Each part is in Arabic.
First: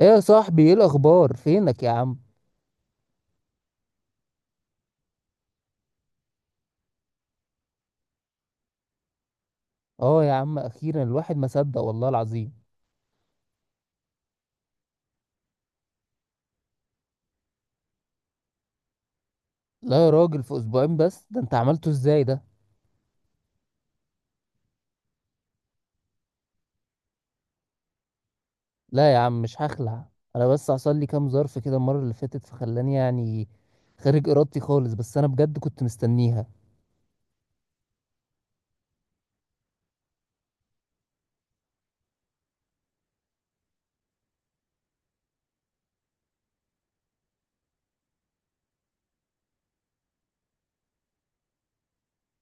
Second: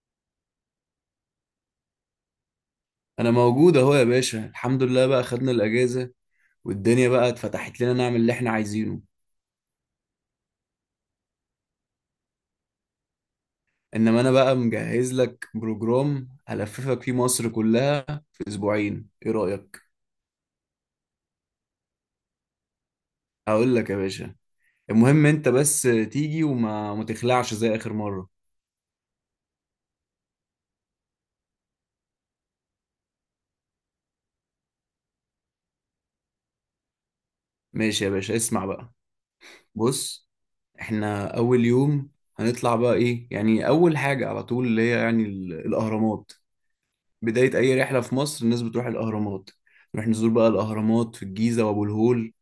ايه يا صاحبي، ايه الاخبار؟ فينك يا عم؟ انا موجود اهو يا باشا، الحمد لله بقى خدنا الاجازه. والدنيا بقى اتفتحت لنا نعمل اللي احنا عايزينه. اه يا عم، اخيرا الواحد ما صدق، والله العظيم. انما انا بقى مجهز لك بروجرام هلففك فيه مصر كلها في اسبوعين، ايه رايك؟ لا يا راجل، في اسبوعين بس؟ ده انت عملته ازاي ده؟ هقول لك يا باشا. المهم انت بس تيجي وما ما تخلعش زي اخر مره. لا يا عم، مش هخلع. انا بس حصل لي كام ظرف كده المره اللي فاتت، فخلاني يعني خارج ارادتي خالص. بس انا بجد كنت مستنيها. ماشي يا باشا، اسمع بقى. بص، احنا اول يوم هنطلع بقى ايه يعني، اول حاجه على طول اللي هي يعني الاهرامات. بدايه اي رحله في مصر الناس بتروح الاهرامات. نروح نزور بقى الاهرامات في الجيزه وابو الهول،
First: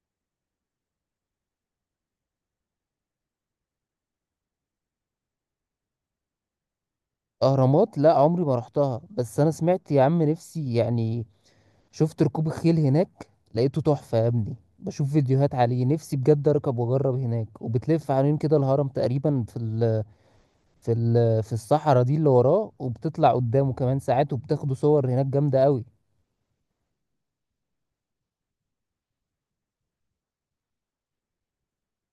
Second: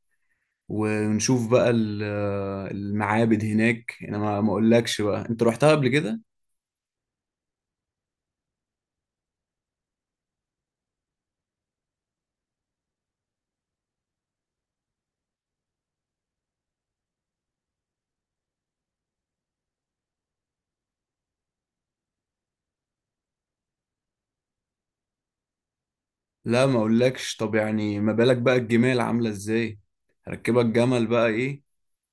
ونشوف بقى المعابد هناك. انا ما اقولكش بقى، انت رحتها قبل كده؟ اهرامات، لا، عمري ما رحتها، بس انا سمعت يا عم. نفسي يعني، شفت ركوب الخيل هناك، لقيته تحفه يا ابني. بشوف فيديوهات عليه، نفسي بجد اركب واجرب هناك، وبتلف حوالين كده الهرم تقريبا في في الصحراء دي اللي وراه، وبتطلع قدامه كمان ساعات، وبتاخدوا صور هناك جامدة قوي. لا ما اقولكش. طب يعني ما بالك بقى الجمال عاملة ازاي، هركبك جمل بقى. ايه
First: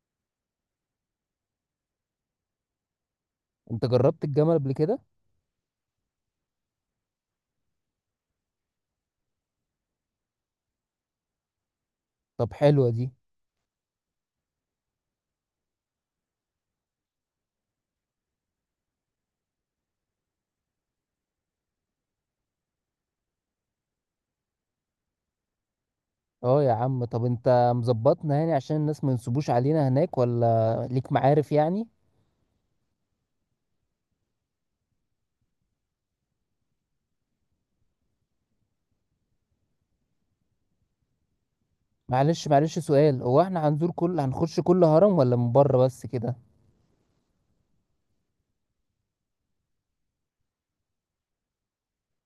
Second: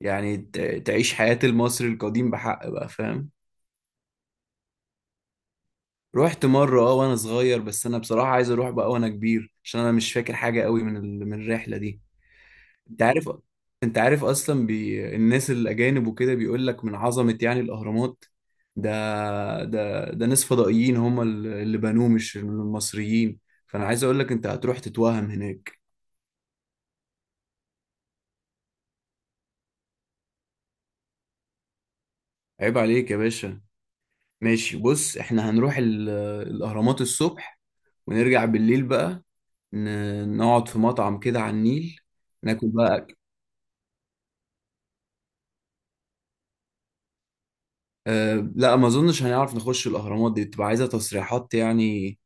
يعني تعيش حياة المصري القديم بحق بقى، فاهم؟ انت جربت الجمل قبل كده؟ رحت مرة اه وانا صغير، بس انا بصراحة عايز اروح بقى وانا كبير عشان انا مش فاكر حاجة قوي من من الرحلة دي. طب حلوة انت دي. عارف، انت عارف اصلا الناس الاجانب وكده بيقول لك من عظمه يعني الاهرامات. ده ده ناس فضائيين هم اللي بنوه مش المصريين. فانا عايز اقول لك انت هتروح تتوهم هناك. اه يا عم. طب انت مظبطنا يعني عشان الناس ما ينصبوش علينا هناك؟ ولا ليك معارف يعني؟ عيب عليك يا باشا. ماشي، بص، احنا هنروح الاهرامات الصبح ونرجع بالليل بقى. نقعد في مطعم كده على النيل، معلش ناكل معلش، بقى أكل. سؤال، هو احنا هنزور كل هنخش كل هرم ولا من بره بس كده؟ لا ما اظنش هنعرف نخش الاهرامات، دي تبقى عايزه تصريحات يعني.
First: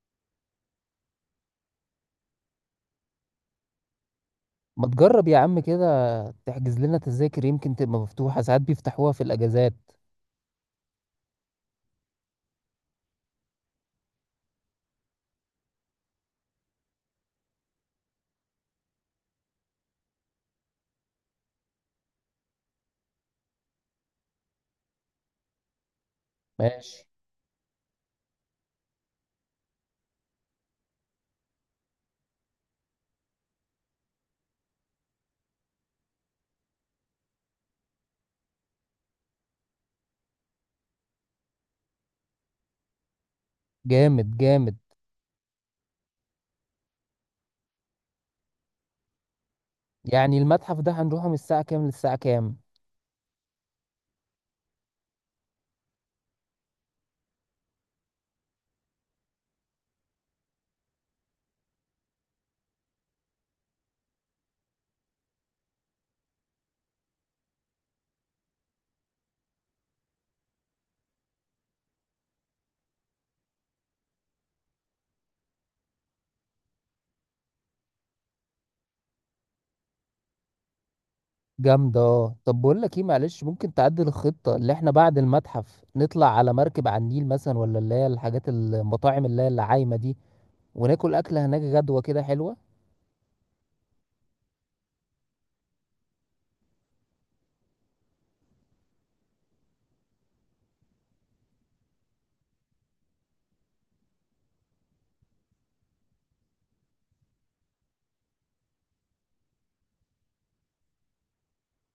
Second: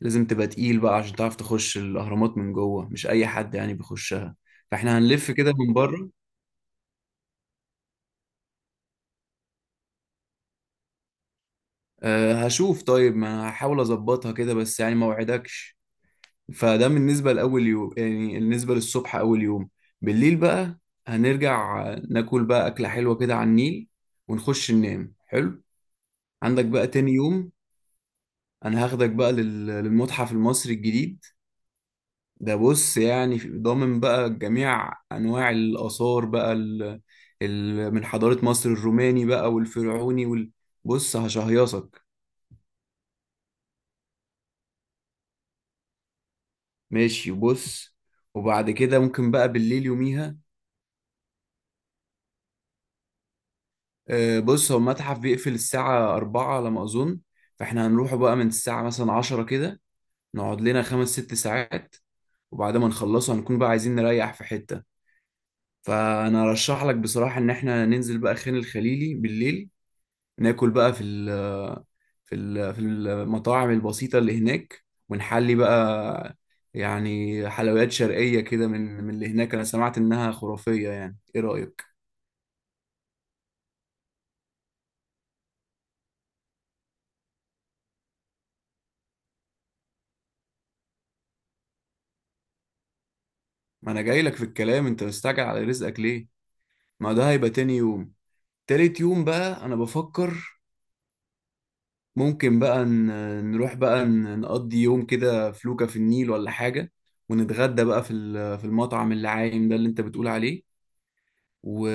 لازم تبقى تقيل بقى عشان تعرف تخش الأهرامات من جوه، مش أي حد يعني بيخشها. ما فاحنا تجرب هنلف يا كده عم من كده، بره. تحجز لنا تذاكر، يمكن تبقى مفتوحة، ساعات بيفتحوها في الأجازات. أه هشوف، طيب ما هحاول أظبطها كده بس يعني ما وعدكش. فده بالنسبة لأول يوم، يعني بالنسبة للصبح أول يوم. بالليل بقى هنرجع، ناكل بقى أكلة حلوة كده على النيل، ونخش ننام. حلو. عندك بقى ماشي. تاني يوم، أنا هاخدك بقى للمتحف المصري الجديد. ده بص يعني ضامن بقى جميع انواع الاثار بقى من حضاره مصر الروماني بقى والفرعوني بص هشهيصك. جامد جامد. ماشي بص، وبعد كده ممكن بقى بالليل يعني يوميها. المتحف ده هنروحه من الساعة كام للساعة كام؟ بص، هو المتحف بيقفل الساعه 4 على ما اظن، فاحنا هنروحه بقى من الساعه مثلا 10 كده، نقعد لنا خمس ست ساعات. وبعد ما نخلصه هنكون بقى عايزين نريح في حته. فانا ارشح لك بصراحه ان احنا ننزل بقى خان الخليلي بالليل، ناكل بقى في المطاعم البسيطة اللي هناك ونحلي بقى. يعني حلويات شرقية كده من اللي هناك، أنا سمعت إنها خرافية يعني. إيه رأيك؟ جامدة، اه. طب بقول لك ايه، معلش، ممكن تعدل الخطة؟ اللي احنا بعد المتحف نطلع على مركب على النيل مثلا، ولا اللي هي الحاجات المطاعم اللي هي العايمة دي، وناكل أكلة هناك غدوة كده حلوة. ما أنا جاي لك في الكلام، أنت مستعجل على رزقك ليه؟ ما ده هيبقى تاني يوم. تالت يوم بقى أنا بفكر ممكن بقى نروح بقى نقضي يوم كده فلوكة في النيل ولا حاجة، ونتغدى بقى في المطعم اللي عايم ده اللي أنت بتقول عليه. و...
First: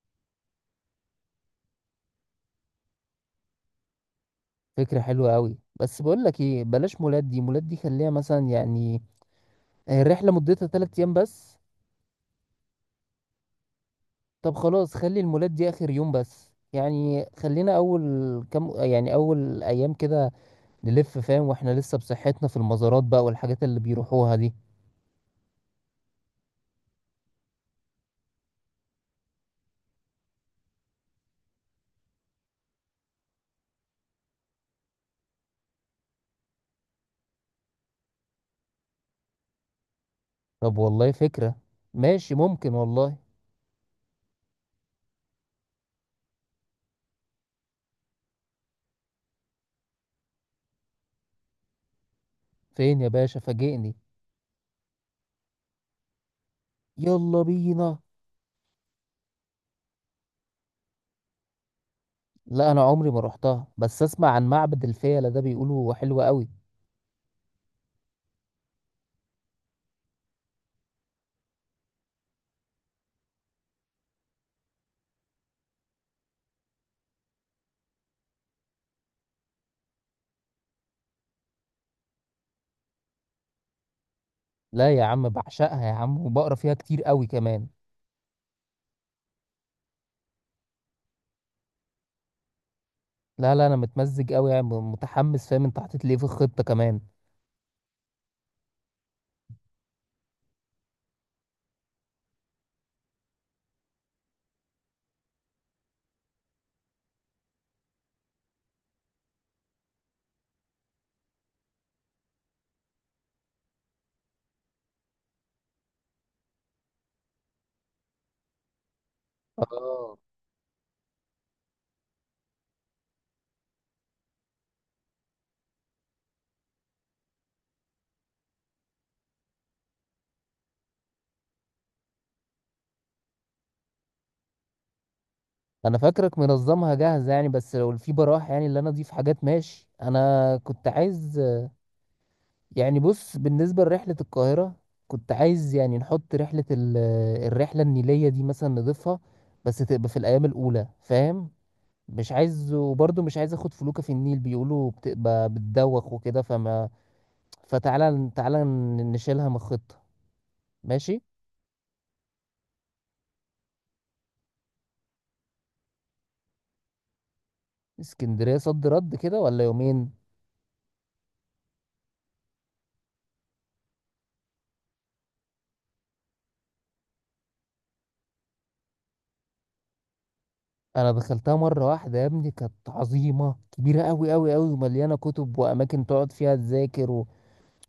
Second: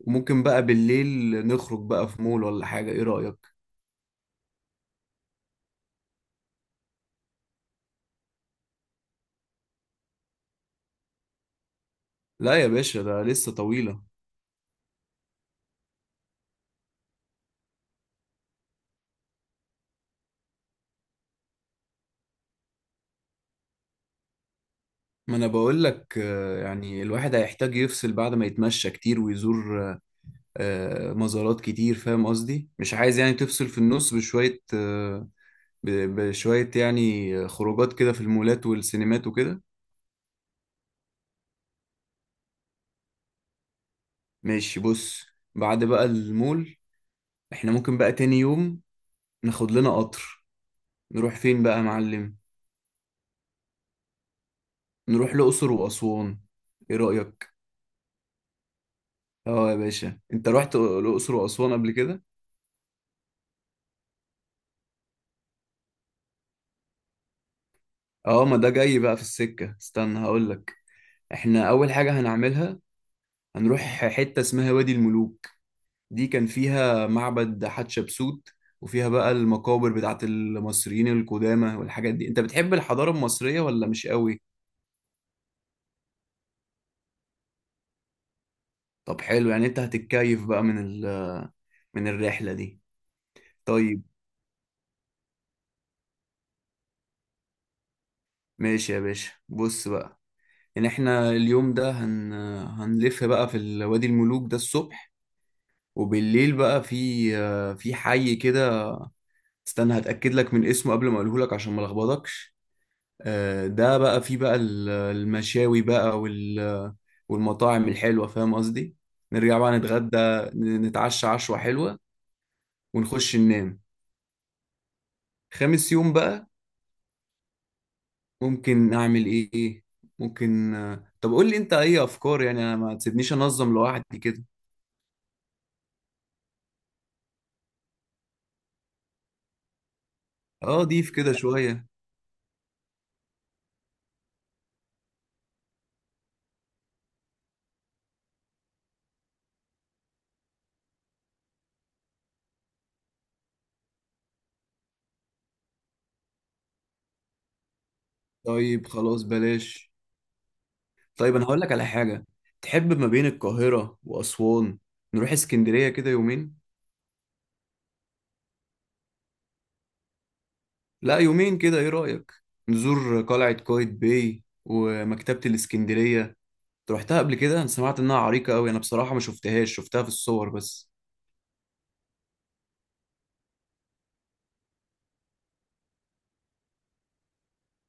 وممكن بقى بالليل نخرج بقى في مول ولا حاجة. ايه رأيك؟ فكرة حلوة قوي. بس بقول لك ايه، بلاش مولات. دي مولات دي خليها مثلا يعني، الرحلة مدتها 3 أيام بس. لا يا باشا، ده لسه طويلة. طب خلاص، خلي المولات دي آخر يوم بس يعني، خلينا أول كم يعني، أول أيام كده نلف، فاهم؟ واحنا لسه بصحتنا في المزارات بقى والحاجات اللي بيروحوها دي. ما انا بقول لك يعني الواحد هيحتاج يفصل بعد ما يتمشى كتير ويزور مزارات كتير، فاهم قصدي؟ مش عايز يعني تفصل في النص بشوية، ب- بشوية، يعني خروجات كده في المولات والسينمات وكده. طب والله فكرة. ماشي، ممكن والله. ماشي بص. بعد بقى المول احنا ممكن بقى تاني يوم ناخد لنا قطر. نروح فين بقى يا معلم؟ فين يا باشا؟ فاجئني. نروح الأقصر وأسوان، إيه يلا رأيك؟ بينا. اه يا باشا، انت رحت الأقصر وأسوان قبل كده؟ لا، انا عمري ما رحتها، بس اسمع عن معبد الفيلة ده، بيقولوا حلو قوي. اه ما ده جاي بقى في السكة، استنى هقولك. احنا أول حاجة هنعملها هنروح حتة اسمها وادي الملوك. دي كان فيها معبد حتشبسوت، وفيها بقى المقابر بتاعت المصريين القدامى والحاجات دي. انت بتحب الحضارة المصرية ولا مش قوي؟ لا يا عم، بعشقها يا عم، وبقرا فيها كتير قوي كمان. طب حلو، يعني انت هتتكيف بقى من من الرحلة دي. لا لا، انا طيب متمزج قوي يعني، متحمس، فاهم؟ انت حطيت لي إيه في الخطة كمان؟ ماشي يا باشا، بص بقى ان احنا اليوم ده هنلف بقى في وادي الملوك ده الصبح، وبالليل بقى في حي كده. استنى هتأكد لك من اسمه قبل ما اقوله لك عشان ما لخبطكش. ده بقى فيه بقى المشاوي بقى والمطاعم الحلوة، فاهم قصدي. نرجع بقى نتغدى، اه. نتعشى عشوة حلوة ونخش ننام. خامس يوم بقى ممكن نعمل ايه؟ ممكن طب قول لي انت اي افكار، يعني انا ما تسيبنيش انظم لوحدي كده. انا فاكرك منظمها جاهزة يعني، بس لو في براح يعني اللي انا اضيف حاجات، ماشي. انا اه كنت ضيف كده عايز شوية. يعني، بص، بالنسبة لرحلة القاهرة، كنت عايز يعني نحط الرحلة النيلية دي مثلا نضيفها، بس تبقى في الأيام الأولى، فاهم؟ مش عايز، وبرضه مش عايز أخد فلوكة في النيل، بيقولوا بتبقى بتدوخ وكده، فما فتعالى تعالى طيب خلاص نشيلها من بلاش. الخطة. ماشي. طيب انا هقول لك على حاجه، تحب ما بين القاهره واسوان نروح اسكندريه كده يومين؟ اسكندرية، صد رد كده ولا يومين؟ لا يومين كده، ايه رايك؟ نزور قلعه قايتباي ومكتبه الاسكندريه. أنت روحتها قبل كده؟ انا سمعت انها عريقه قوي، انا بصراحه ما شفتهاش، شفتها في الصور بس. أنا دخلتها مرة واحدة يا ابني، كانت عظيمة كبيرة أوي أوي أوي، ومليانة كتب وأماكن تقعد فيها، تذاكر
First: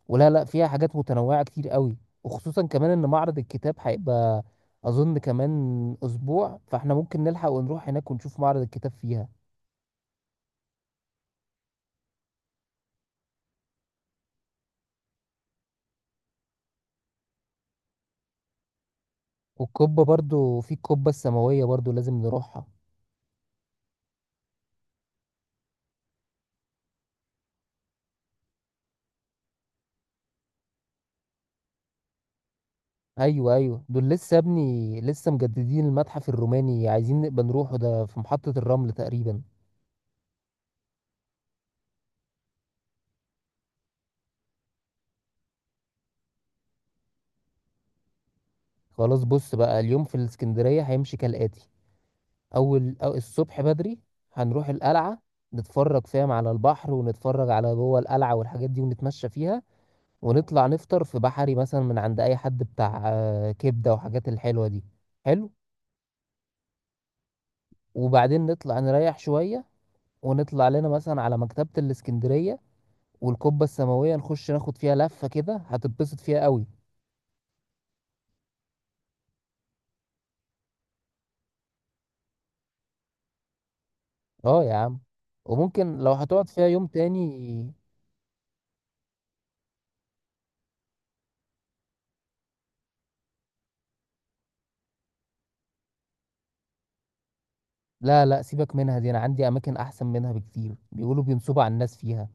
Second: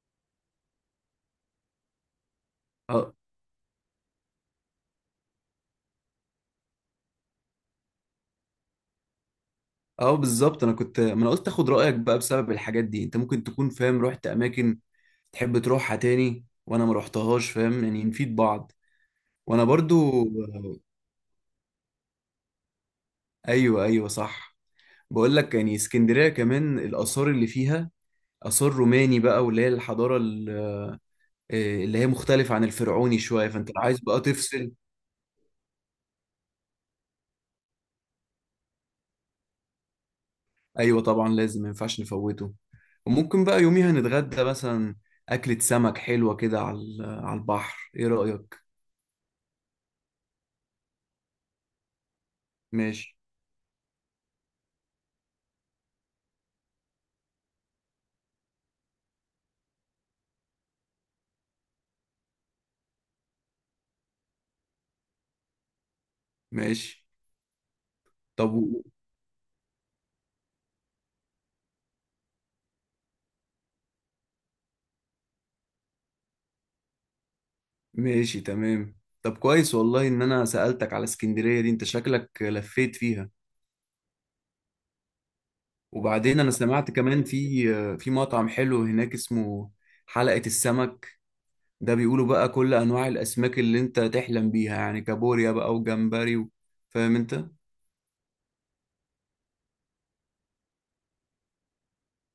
ولا لا، فيها حاجات متنوعة كتير قوي. وخصوصا كمان ان اه، معرض الكتاب هيبقى، اظن، كمان اسبوع، فاحنا ممكن نلحق ونروح هناك ونشوف معرض الكتاب فيها. اه بالظبط، انا كنت، ما انا قلت اخد رايك بقى بسبب الحاجات دي، انت ممكن تكون فاهم رحت اماكن تحب تروحها تاني وانا ما رحتهاش، فاهم يعني نفيد بعض. وانا والقبة برضو. برضو، في القبة السماوية برضو لازم نروحها. ايوه، ايوه، صح. بقول لك يعني اسكندرية كمان الآثار اللي فيها آثار روماني بقى واللي هي الحضارة اللي هي مختلفة عن الفرعوني شوية، ايوه فأنت لو ايوه، عايز دول بقى لسه يا تفصل. ابني، لسه مجددين المتحف الروماني، عايزين نبقى نروحه، ده في محطة الرمل تقريبا. أيوة طبعا لازم، ما ينفعش نفوته. وممكن بقى يوميها نتغدى مثلا أكلة سمك حلوة كده على على البحر، إيه رأيك؟ خلاص، بص بقى، اليوم في الاسكندرية هيمشي كالآتي: اول، أو ماشي، الصبح بدري، هنروح القلعة، نتفرج، فاهم، على البحر، ونتفرج على جوه القلعة والحاجات دي، ونتمشى فيها. ونطلع نفطر في بحري مثلا، من عند اي حد بتاع كبده وحاجات الحلوه دي. حلو. ماشي. وبعدين طب نطلع نريح شويه. ونطلع لنا مثلا على مكتبه الاسكندريه والقبه السماويه، نخش ناخد فيها لفه كده، هتتبسط فيها قوي. ماشي تمام. طب كويس والله إن أنا سألتك على اسكندرية دي، أنت شكلك لفيت فيها. اه يا عم. وممكن لو وبعدين هتقعد أنا فيها يوم سمعت تاني. كمان في مطعم حلو هناك اسمه حلقة السمك. ده بيقولوا بقى كل انواع الاسماك اللي انت تحلم بيها، يعني كابوريا بقى وجمبري فاهم انت. لا لا، سيبك منها دي، انا عندي اماكن احسن منها بكتير، بيقولوا بينصبوا على الناس فيها،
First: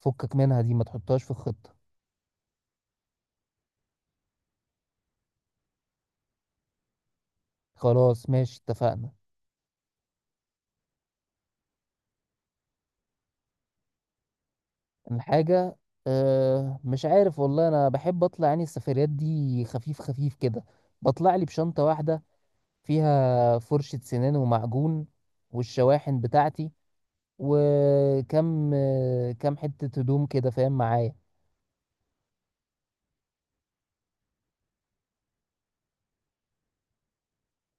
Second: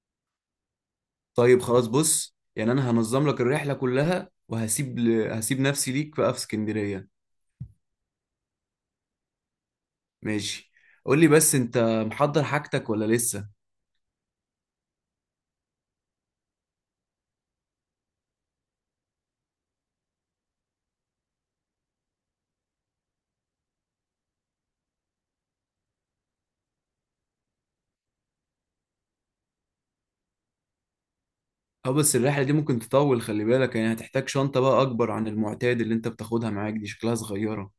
فكك منها دي، ما تحطهاش في طيب الخطه. خلاص بص، يعني انا هنظم لك الرحله كلها وهسيب هسيب نفسي ليك بقى في اسكندريه. خلاص، ماشي، اتفقنا. ماشي، قول لي بس انت محضر حاجتك ولا لسه؟ الحاجة، أه، مش عارف والله، أنا بحب أطلع يعني السفريات دي خفيف خفيف كده. بطلع لي بشنطة واحدة، فيها فرشة سنان ومعجون، والشواحن بتاعتي، وكم آه، كم حتة هدوم كده، فاهم معايا؟ اه بس الرحله دي ممكن تطول، خلي بالك يعني هتحتاج شنطه بقى اكبر عن المعتاد، اللي انت بتاخدها معاك دي شكلها صغيره.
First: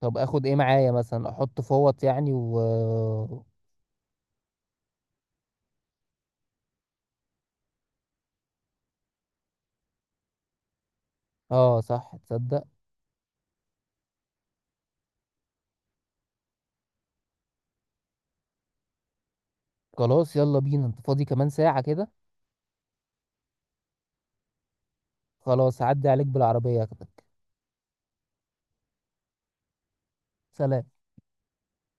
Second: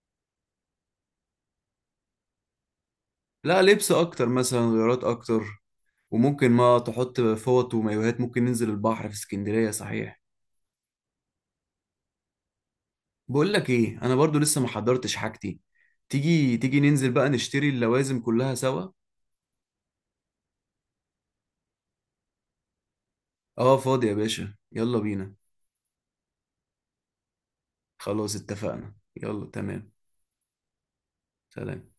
طب أخد إيه معايا مثلا؟ أحط فوط يعني، و لا لبس اكتر مثلا، غيارات اكتر. وممكن ما تحط فوط ومايوهات، ممكن ننزل البحر في اسكندريه صحيح. صح، تصدق؟ بقول لك ايه، انا برضو لسه ما حضرتش حاجتي. تيجي، تيجي ننزل بقى نشتري اللوازم كلها سوا. خلاص، يلا بينا. أنت فاضي كمان ساعة كده؟ اه فاضي يا باشا، يلا بينا. خلاص، هعدي عليك بالعربية أخدك. خلاص اتفقنا، يلا تمام. سلام. سلام.